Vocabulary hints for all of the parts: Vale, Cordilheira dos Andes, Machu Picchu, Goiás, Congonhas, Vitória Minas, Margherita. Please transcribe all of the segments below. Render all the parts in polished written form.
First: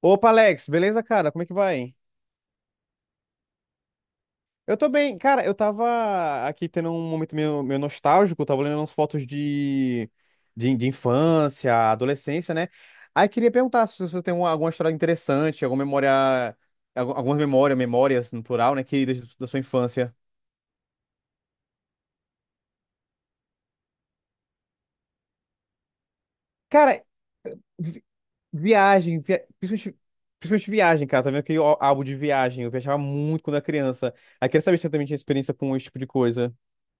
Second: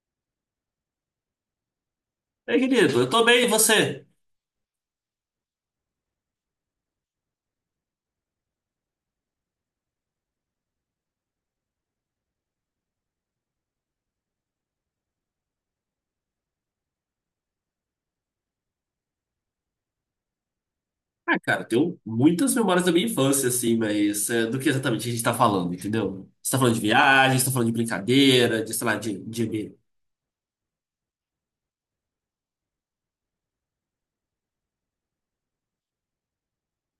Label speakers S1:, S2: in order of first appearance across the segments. S1: Opa, Alex, beleza, cara? Como é que vai?
S2: É, querido, eu tô bem, e você?
S1: Eu tô bem. Cara, eu tava aqui tendo um momento meio nostálgico, tava olhando umas fotos de infância, adolescência, né? Aí queria perguntar se você tem alguma história interessante, alguma memória, memórias no plural, né, queridas da sua infância.
S2: Ah, cara, eu tenho muitas memórias da minha infância, assim, mas é, do que exatamente a gente tá falando, entendeu? Você tá falando de
S1: Cara,
S2: viagem, você tá falando de
S1: vi-
S2: brincadeira, de, sei lá,
S1: viagem, principalmente viagem, cara. Tá vendo que o álbum de viagem, eu viajava muito quando era criança. Aí queria saber se você também tinha experiência com esse tipo de coisa.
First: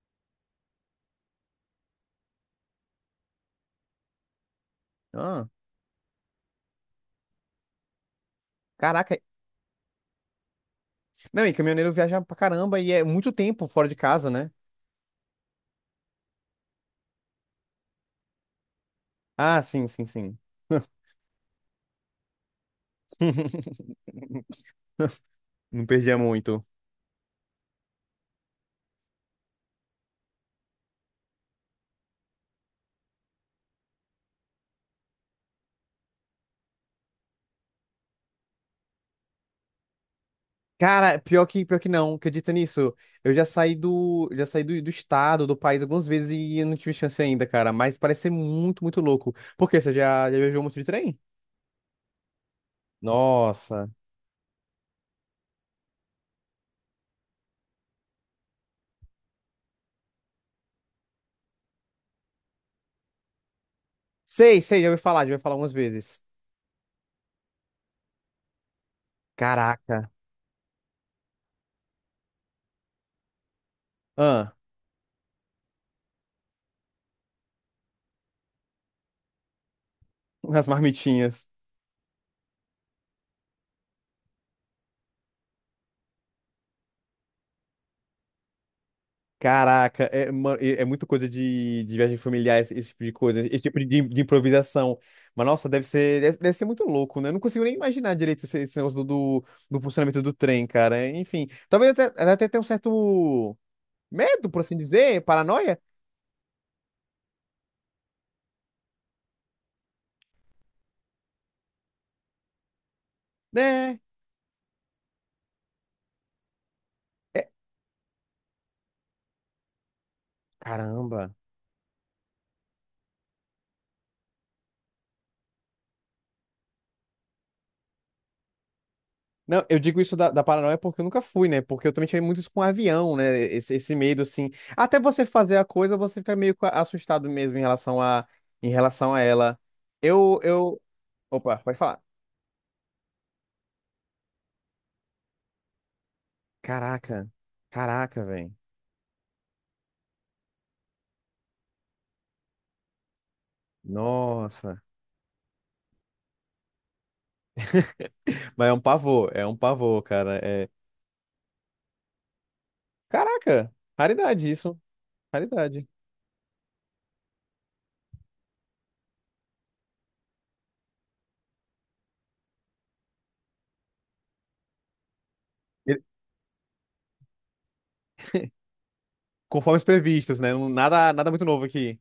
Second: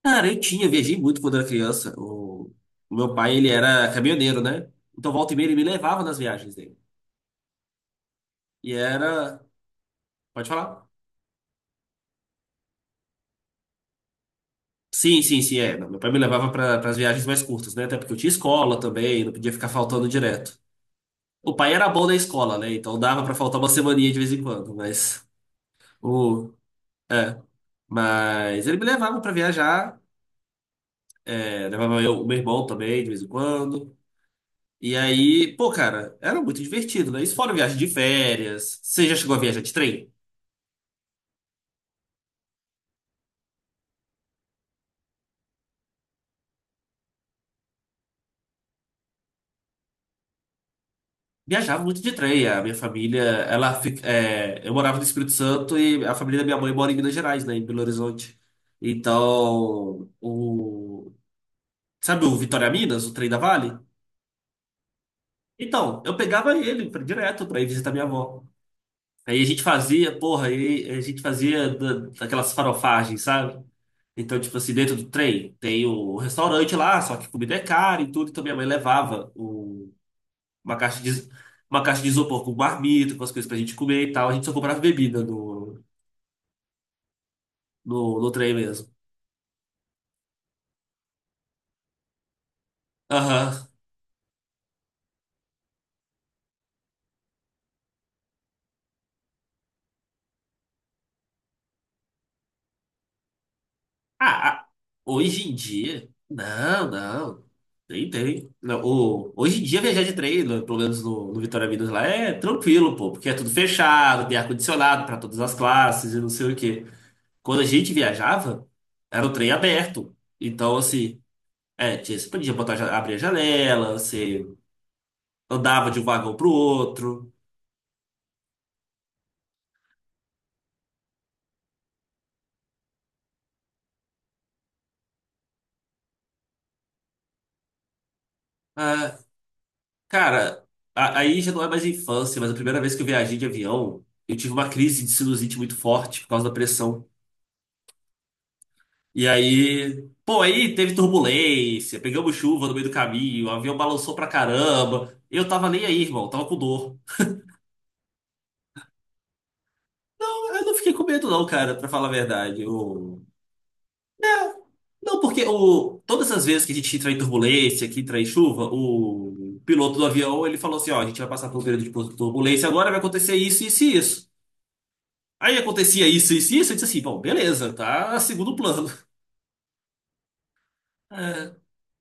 S2: Cara, eu tinha, viajei muito quando era criança. O meu pai, ele era caminhoneiro, né? Então, volta e meia,
S1: Ah.
S2: ele me levava nas viagens dele. E
S1: Caraca,
S2: era... Pode falar?
S1: não, e caminhoneiro viaja pra caramba e é muito tempo fora de casa, né?
S2: Sim, sim, sim, é. Não, meu pai me levava para as viagens mais curtas, né? Até porque eu tinha escola também, não podia
S1: Ah,
S2: ficar
S1: sim, sim,
S2: faltando
S1: sim.
S2: direto. O pai era bom na escola, né? Então dava para faltar uma semaninha de vez em quando, mas...
S1: Não perdia
S2: O,
S1: muito.
S2: é, mas ele me levava pra viajar, é, levava eu, o meu irmão também, de vez em quando. E aí, pô, cara, era muito divertido, né? Isso fora viagem de férias. Você já chegou a viajar de trem?
S1: Cara, pior que não, acredita nisso? Eu já saí do estado, do país algumas vezes e eu não tive chance ainda, cara. Mas parece ser muito, muito louco. Por quê? Você já viajou muito de trem?
S2: Viajava muito de trem. A minha família, ela
S1: Nossa.
S2: fica, é, eu morava no Espírito Santo e a família da minha mãe mora em Minas Gerais, né? Em Belo Horizonte. Então, o, sabe o Vitória Minas, o trem da Vale?
S1: Sei, sei, já ouvi falar algumas
S2: Então, eu
S1: vezes.
S2: pegava ele pra- direto pra ir visitar minha avó. Aí a gente
S1: Caraca.
S2: fazia, porra, aí a gente fazia da- daquelas farofagens, sabe? Então,
S1: Ah,
S2: tipo assim, dentro do trem tem o restaurante lá, só que comida é cara e tudo. Então minha mãe levava o-
S1: as
S2: uma caixa de,
S1: marmitinhas.
S2: uma caixa de isopor com marmita, com as coisas pra gente comer e tal. A gente só comprava bebida no trem mesmo.
S1: Caraca, é, é muito coisa de viagem familiar, esse tipo de coisa, esse
S2: Aham.
S1: tipo de improvisação. Mas, nossa, deve ser muito louco, né? Eu não consigo nem imaginar direito esse negócio do funcionamento do trem, cara. Enfim, talvez até tenha um certo medo,
S2: Ah,
S1: por
S2: ah,
S1: assim dizer,
S2: hoje em
S1: paranoia,
S2: dia. Não, não. Tem, tem. Não, o, hoje em dia, viajar de trem, pelo menos no Vitória Minas lá, é tranquilo, pô, porque é tudo
S1: né?
S2: fechado, tem ar-condicionado para todas as classes e não sei o quê.
S1: É,
S2: Quando a gente viajava, era o trem aberto. Então, assim,
S1: caramba.
S2: é, tinha- você podia botar, abrir a janela, você andava de um vagão pro outro.
S1: Não, eu digo isso da paranoia porque eu nunca fui, né? Porque eu também tive muito isso com avião, né? Esse medo, assim. Até você fazer a coisa, você fica meio que assustado mesmo em relação a, em relação
S2: Ah,
S1: a ela. Eu,
S2: cara,
S1: eu,
S2: aí já
S1: Opa,
S2: não é
S1: pode
S2: mais
S1: falar.
S2: infância, mas a primeira vez que eu viajei de avião, eu tive uma crise de sinusite muito forte por causa da pressão.
S1: Caraca, caraca, velho.
S2: E aí, pô, aí teve turbulência, pegamos chuva no meio do caminho, o avião balançou pra
S1: Nossa.
S2: caramba. Eu tava nem aí, irmão, tava com dor.
S1: Mas é um pavor, cara.
S2: Eu
S1: É.
S2: não fiquei com medo, não, cara, pra falar a verdade. Eu...
S1: Caraca, raridade isso,
S2: Não, porque
S1: raridade.
S2: o... todas as vezes que a gente entra em turbulência, que entra em chuva, o piloto do avião ele falou assim: ó, a gente vai passar por um período de turbulência, agora vai acontecer isso, isso e isso. Aí
S1: E-
S2: acontecia isso, isso e isso, eu disse assim: bom, beleza, tá segundo plano.
S1: Conforme os previstos, né? Nada, nada muito
S2: É,
S1: novo aqui.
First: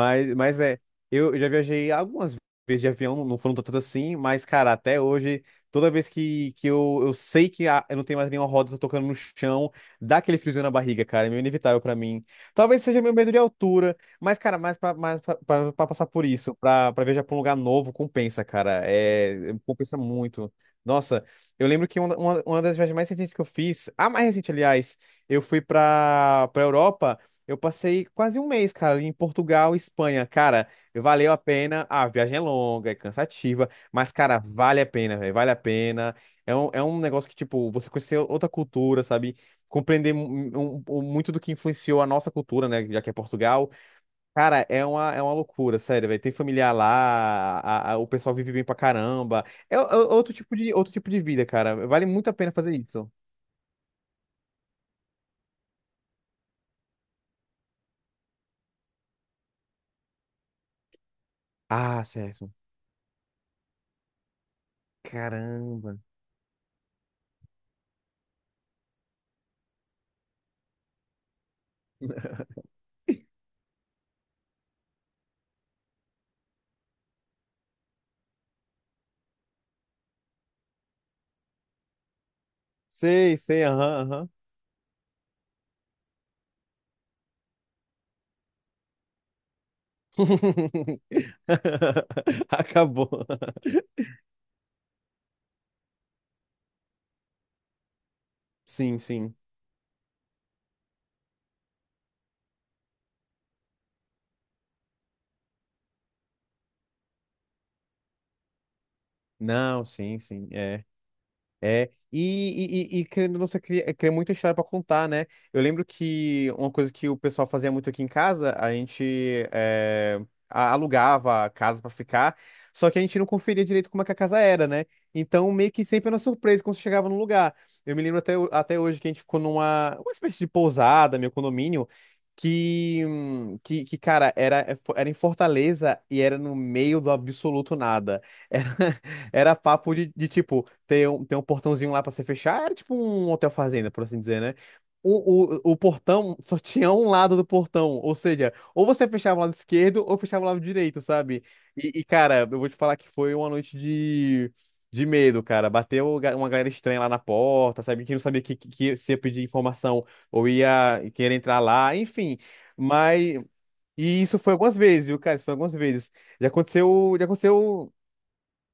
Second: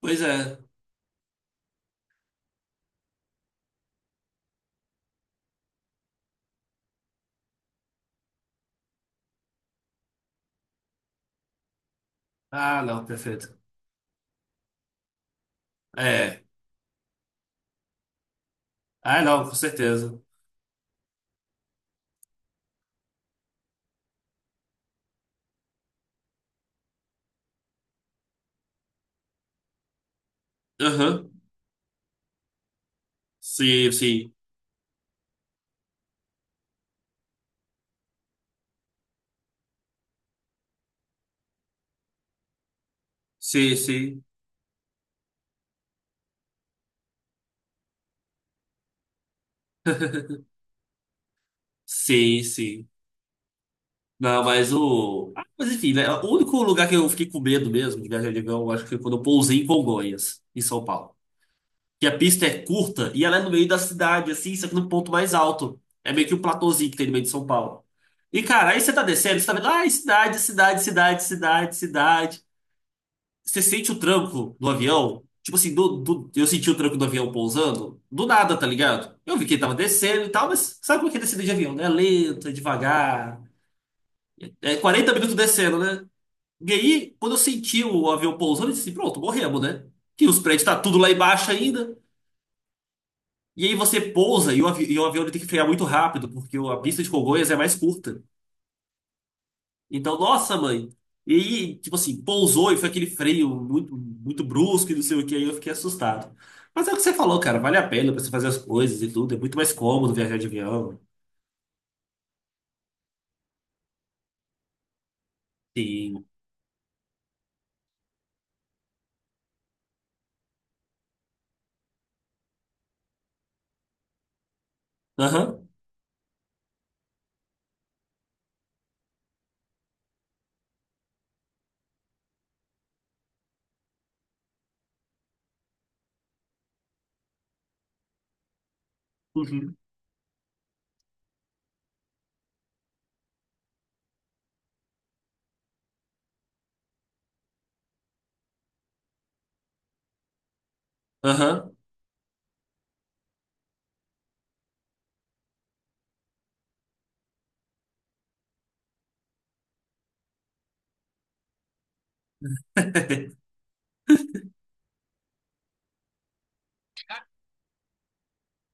S2: pois é.
S1: mas é, eu já viajei algumas vezes de avião, não foram tantas assim, mas, cara, até hoje, toda vez que eu sei que eu não tenho mais nenhuma roda, tô tocando no chão, dá aquele friozinho na barriga, cara, é meio inevitável pra mim.
S2: Ah,
S1: Talvez seja
S2: não,
S1: meu medo de
S2: perfeito.
S1: altura, mas, cara, pra passar por
S2: É.
S1: isso, pra viajar pra um lugar novo, compensa, cara,
S2: Ah, não, com
S1: compensa
S2: certeza.
S1: muito. Nossa, eu lembro que uma das viagens mais recentes que eu fiz, a mais recente, aliás, eu fui pra Europa. Eu passei quase um mês, cara, ali em Portugal, Espanha. Cara,
S2: Aham.
S1: valeu a pena. A viagem é longa, é cansativa,
S2: Sim,
S1: mas,
S2: sim.
S1: cara, vale a pena, velho. Vale a pena. É um negócio que, tipo, você conhecer outra cultura, sabe? Compreender muito do que influenciou a nossa cultura, né? Já que é Portugal.
S2: Sim, sim.
S1: Cara, é uma loucura, sério, velho. Tem familiar lá, o pessoal vive bem pra caramba. É, é outro tipo de vida, cara. Vale muito a
S2: Sim,
S1: pena fazer
S2: sim.
S1: isso.
S2: Não, mas o. Ah, mas enfim, né? O único lugar que eu fiquei com medo mesmo de viajar de avião, eu acho que foi quando eu pousei em Congonhas, em São Paulo.
S1: Ah,
S2: Que a pista
S1: certo.
S2: é curta e ela é no meio da cidade, assim, só que no ponto mais alto.
S1: Caramba.
S2: É meio que um platôzinho que tem no meio de São Paulo. E, cara, aí você tá descendo, você tá vendo, ai, cidade, cidade, cidade, cidade, cidade. Você sente o tranco do avião? Tipo assim, eu senti o tranco do avião pousando. Do nada, tá ligado? Eu vi que ele tava descendo e tal, mas sabe como é que é descida de avião, né? Lento, é
S1: Sei,
S2: devagar.
S1: sei, aham, aham.
S2: É 40 minutos descendo, né? E aí, quando eu senti o avião pousando, eu disse assim, pronto, morremos, né? Que os prédios tá tudo lá embaixo ainda.
S1: Acabou.
S2: E aí você pousa e o, avi- e o avião ele tem que frear muito rápido, porque o- a pista de Congonhas é mais curta.
S1: Sim, sim.
S2: Então, nossa, mãe. E, tipo assim, pousou e foi aquele freio muito, muito brusco e não sei o que, aí eu fiquei assustado. Mas é o que você falou, cara, vale a pena pra você fazer as coisas e tudo, é muito mais
S1: Não,
S2: cômodo
S1: sim,
S2: viajar de
S1: sim. É.
S2: avião.
S1: É, e querendo ou não, você cria muita história pra contar, né? Eu lembro
S2: Sim.
S1: que uma coisa que o pessoal fazia muito aqui em casa, a gente alugava a casa pra ficar, só que a gente não conferia direito como é que a casa era, né? Então,
S2: Aham.
S1: meio que sempre era uma surpresa quando você chegava no lugar. Eu me lembro até hoje que a gente ficou numa uma espécie de pousada, meu condomínio, que cara, era em Fortaleza e era no meio do absoluto nada. Era, era
S2: Uhum.
S1: papo de tipo tem um portãozinho lá pra você fechar. Era tipo um hotel fazenda, por assim dizer, né? O portão só tinha um lado do portão, ou seja, ou você fechava o lado esquerdo ou fechava o lado direito, sabe?
S2: Aham.
S1: Cara, eu vou te falar que foi uma noite de medo, cara. Bateu uma galera estranha lá na porta, sabe? Que não sabia que se ia pedir informação ou ia querer entrar lá, enfim. Mas. E isso foi algumas vezes, viu, cara? Isso foi algumas vezes. Já aconteceu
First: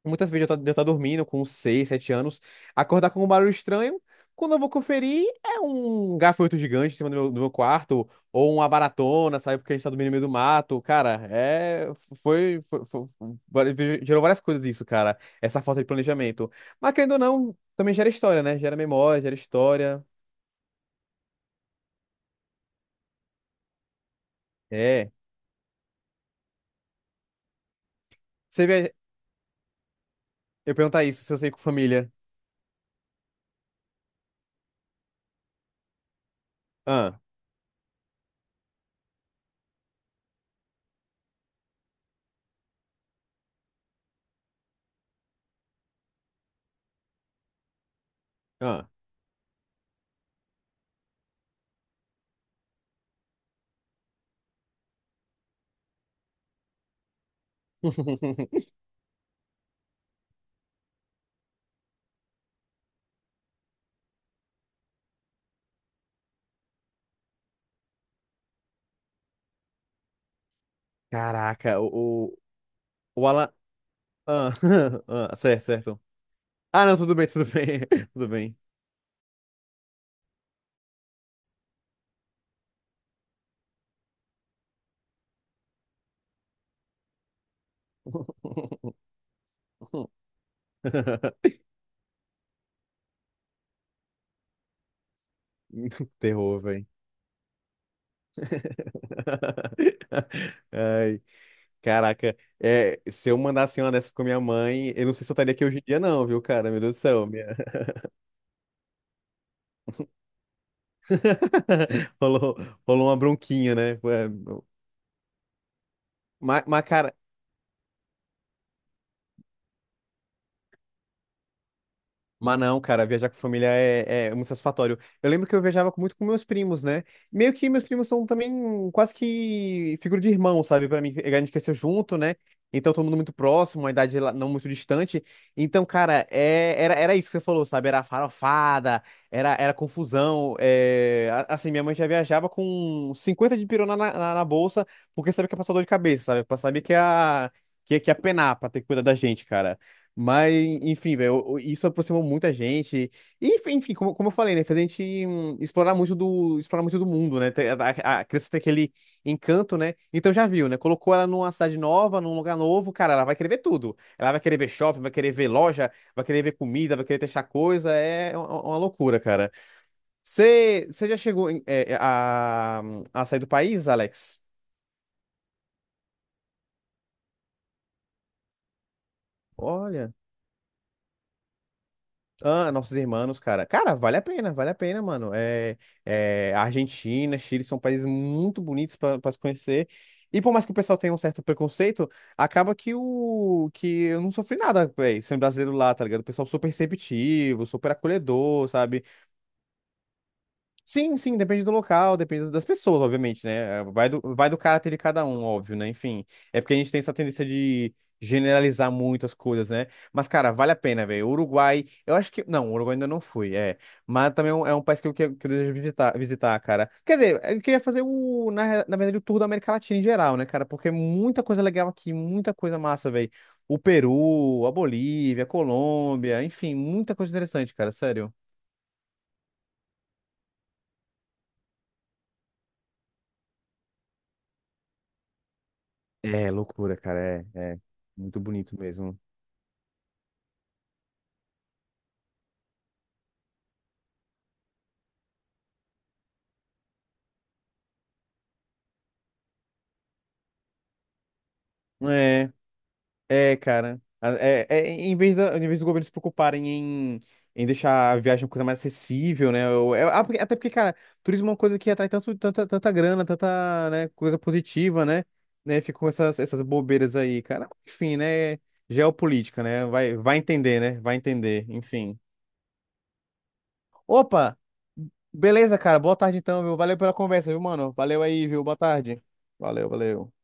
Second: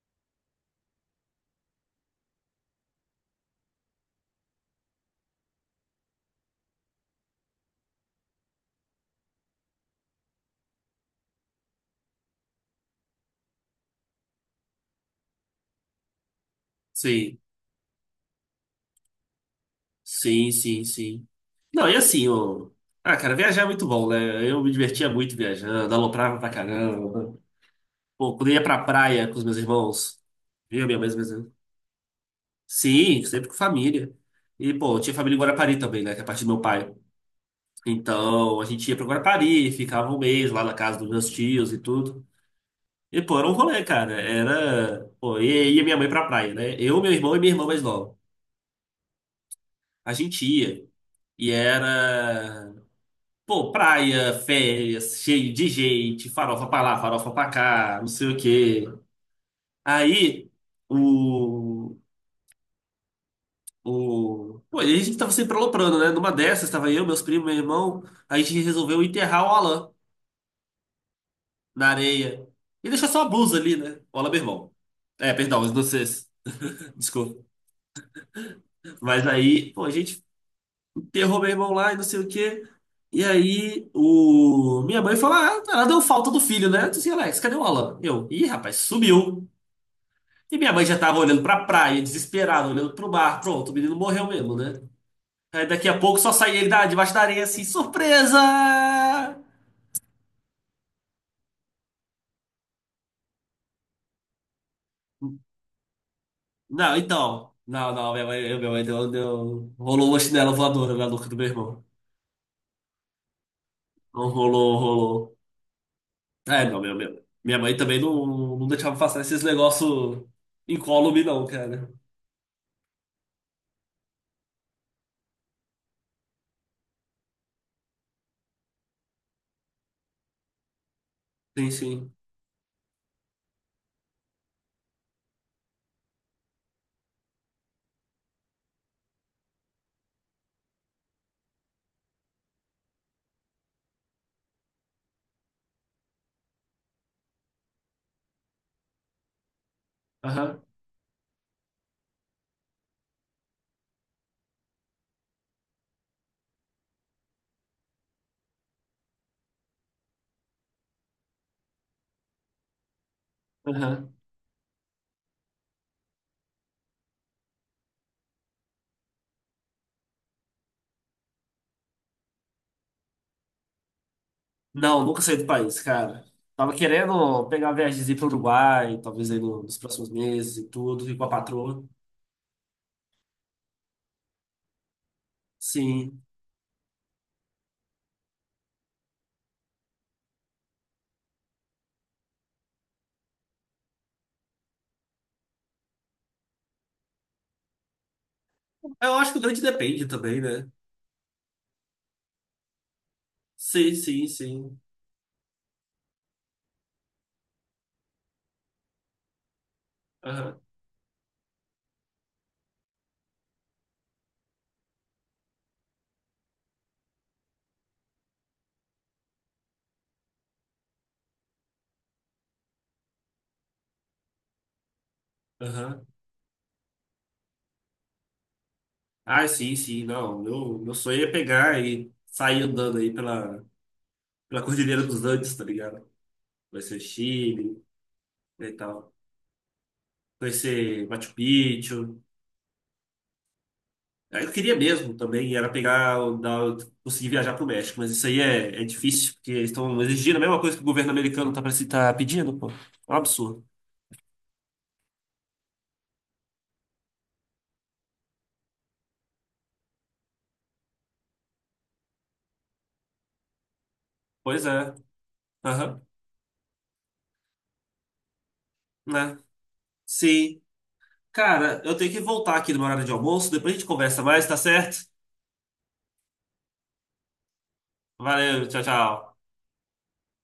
S1: muitas vezes eu estou dormindo com 6 7 anos, acordar com um barulho estranho. Quando eu vou conferir, é um gafanhoto gigante em cima do meu quarto, ou uma baratona, sabe? Porque a gente tá dormindo no meio do mato. Cara, é. Gerou várias coisas isso, cara. Essa falta de planejamento. Mas querendo ou
S2: Sim.
S1: não, também gera história, né? Gera memória, gera história.
S2: Sim, sim, sim. Não, e assim, o... Ah, cara, viajar é muito bom, né? Eu me divertia
S1: É.
S2: muito viajando, aloprava pra caramba. Pô, quando eu ia
S1: Você
S2: pra
S1: vê.
S2: praia com os meus irmãos,
S1: Eu ia
S2: eu, minha
S1: perguntar
S2: mãe,
S1: isso, se eu sair com família.
S2: sim, sempre com família. E, pô, eu tinha família em Guarapari também, né? Que é parte do meu pai.
S1: Ah,
S2: Então, a gente ia pra Guarapari, ficava um mês lá na casa dos meus tios e tudo. E, pô, era um rolê, cara. Era. Pô, e ia minha mãe pra praia, né? Eu, meu irmão e minha irmã mais nova.
S1: ah.
S2: A gente ia. E era. Pô, praia, férias, cheio de gente, farofa pra lá, farofa pra cá, não sei o quê. Aí, o. O... Pô, e a gente tava sempre aloprando, né? Numa dessas, tava eu, meus primos, meu irmão. A gente resolveu enterrar o Alan
S1: Caraca,
S2: na
S1: o, o,
S2: areia. E deixar só
S1: o
S2: a
S1: Alan.
S2: blusa ali, né? O Alan, meu
S1: Ah,
S2: irmão. É,
S1: ah,
S2: perdão,
S1: certo,
S2: os
S1: certo.
S2: vocês.
S1: Ah, não, tudo bem,
S2: Desculpa.
S1: tudo bem. Tudo bem.
S2: Mas aí, pô, a gente enterrou meu irmão lá e não sei o quê. E aí, o... minha mãe falou: Ah, ela deu falta do filho, né? Eu disse, Alex, cadê o Alan? Eu, ih, rapaz, sumiu. E minha mãe já tava olhando pra praia, desesperada, olhando pro mar. Pronto, o menino morreu mesmo, né? Aí daqui a pouco só sai
S1: Terror,
S2: ele
S1: velho.
S2: da, debaixo da areia assim, surpresa!
S1: Ai, caraca. É, se eu mandasse uma dessa com minha mãe, eu não sei se eu estaria aqui hoje em dia, não, viu, cara? Meu
S2: Não,
S1: Deus do céu.
S2: então. Não, não, minha mãe deu, rolou uma chinela voadora na nuca do meu irmão.
S1: Rolou, rolou uma bronquinha, né?
S2: Não
S1: Foi-
S2: rolou, rolou.
S1: Mas,
S2: É, não,
S1: mas,
S2: minha,
S1: cara,
S2: minha, minha mãe também não, não deixava passar esses negócios incólume, não, cara.
S1: Mas não, cara, viajar com família é muito satisfatório. Eu lembro que eu viajava muito com meus primos, né? Meio que meus primos são também quase que figura de irmão, sabe? Pra mim, a gente
S2: Sim,
S1: cresceu
S2: sim.
S1: junto, né? Então, todo mundo muito próximo, uma idade não muito distante. Então, cara, era isso que você falou, sabe? Era farofada, era confusão. Assim, minha mãe já viajava com 50 de pirona na, na bolsa, porque sabia que ia passar dor de cabeça, sabe? Sabia que ia penar pra ter que cuidar da gente, cara. Mas,
S2: Aham,
S1: enfim, velho, isso aproximou muita gente. E, enfim, como eu falei, né? Fez a gente explorar muito do mundo, né? A criança tem aquele encanto, né? Então já viu, né? Colocou ela numa cidade nova, num lugar novo, cara, ela vai querer ver tudo.
S2: aham.
S1: Ela vai querer ver shopping, vai querer ver loja, vai querer ver comida, vai querer testar coisa. É uma loucura, cara. Você já chegou a sair do país, Alex?
S2: Não, nunca saí do país, cara. Tava querendo pegar uma viagemzinha pro Uruguai, talvez aí no- nos próximos
S1: Olha.
S2: meses e tudo, ir com a patroa.
S1: Ah, nossos irmãos, cara. Cara, vale a pena, mano.
S2: Sim.
S1: Argentina, Chile são países muito bonitos para se conhecer. E por mais que o pessoal tenha um certo preconceito, acaba que o que eu não sofri nada, velho, sendo brasileiro lá, tá ligado? O pessoal super receptivo, super acolhedor, sabe?
S2: Eu acho que o grande depende também, né?
S1: Sim, sim, depende do local, depende das pessoas, obviamente, né?
S2: Sim,
S1: Vai do,
S2: sim,
S1: vai do
S2: sim.
S1: caráter de cada um, óbvio, né? Enfim, é porque a gente tem essa tendência de generalizar muito as coisas, né? Mas, cara,
S2: Aham,
S1: vale a pena, velho. Uruguai, eu acho que. Não, Uruguai ainda não fui, é. Mas também é um país que eu desejo visitar, visitar, cara. Quer dizer, eu queria fazer na verdade, o tour da América Latina em geral, né, cara? Porque é muita coisa legal aqui, muita coisa massa, velho. O Peru, a Bolívia, a
S2: aham.
S1: Colômbia, enfim, muita coisa interessante, cara, sério.
S2: Ah, sim, sim, não. Meu sonho é pegar e sair andando aí pela Cordilheira dos Andes, tá ligado?
S1: É,
S2: Conhecer
S1: loucura,
S2: o
S1: cara. É, é.
S2: Chile
S1: Muito
S2: né, e
S1: bonito
S2: tal.
S1: mesmo.
S2: Conhecer Machu Picchu. Aí eu queria mesmo também, era pegar, o- dar, conseguir viajar pro México, mas isso aí é, difícil, porque eles estão exigindo a mesma coisa que o governo americano tá, tá pedindo,
S1: É,
S2: pô. É um
S1: é,
S2: absurdo.
S1: cara. Em vez dos governos se preocuparem em deixar a viagem uma coisa mais acessível, né? Até porque, cara, turismo é uma coisa que atrai tanta grana, tanta, né, coisa
S2: Pois é.
S1: positiva, né? Né, ficam
S2: Aham,
S1: com essas, bobeiras aí, cara. Enfim, né?
S2: né?
S1: Geopolítica, né? Vai
S2: Sim.
S1: entender, né? Vai entender,
S2: Cara, eu tenho
S1: enfim.
S2: que voltar aqui no meu horário de almoço, depois a gente conversa mais, tá
S1: Opa!
S2: certo?
S1: Beleza, cara. Boa tarde então, viu? Valeu pela conversa, viu, mano? Valeu aí, viu?
S2: Valeu,
S1: Boa
S2: tchau,
S1: tarde.
S2: tchau.
S1: Valeu, valeu.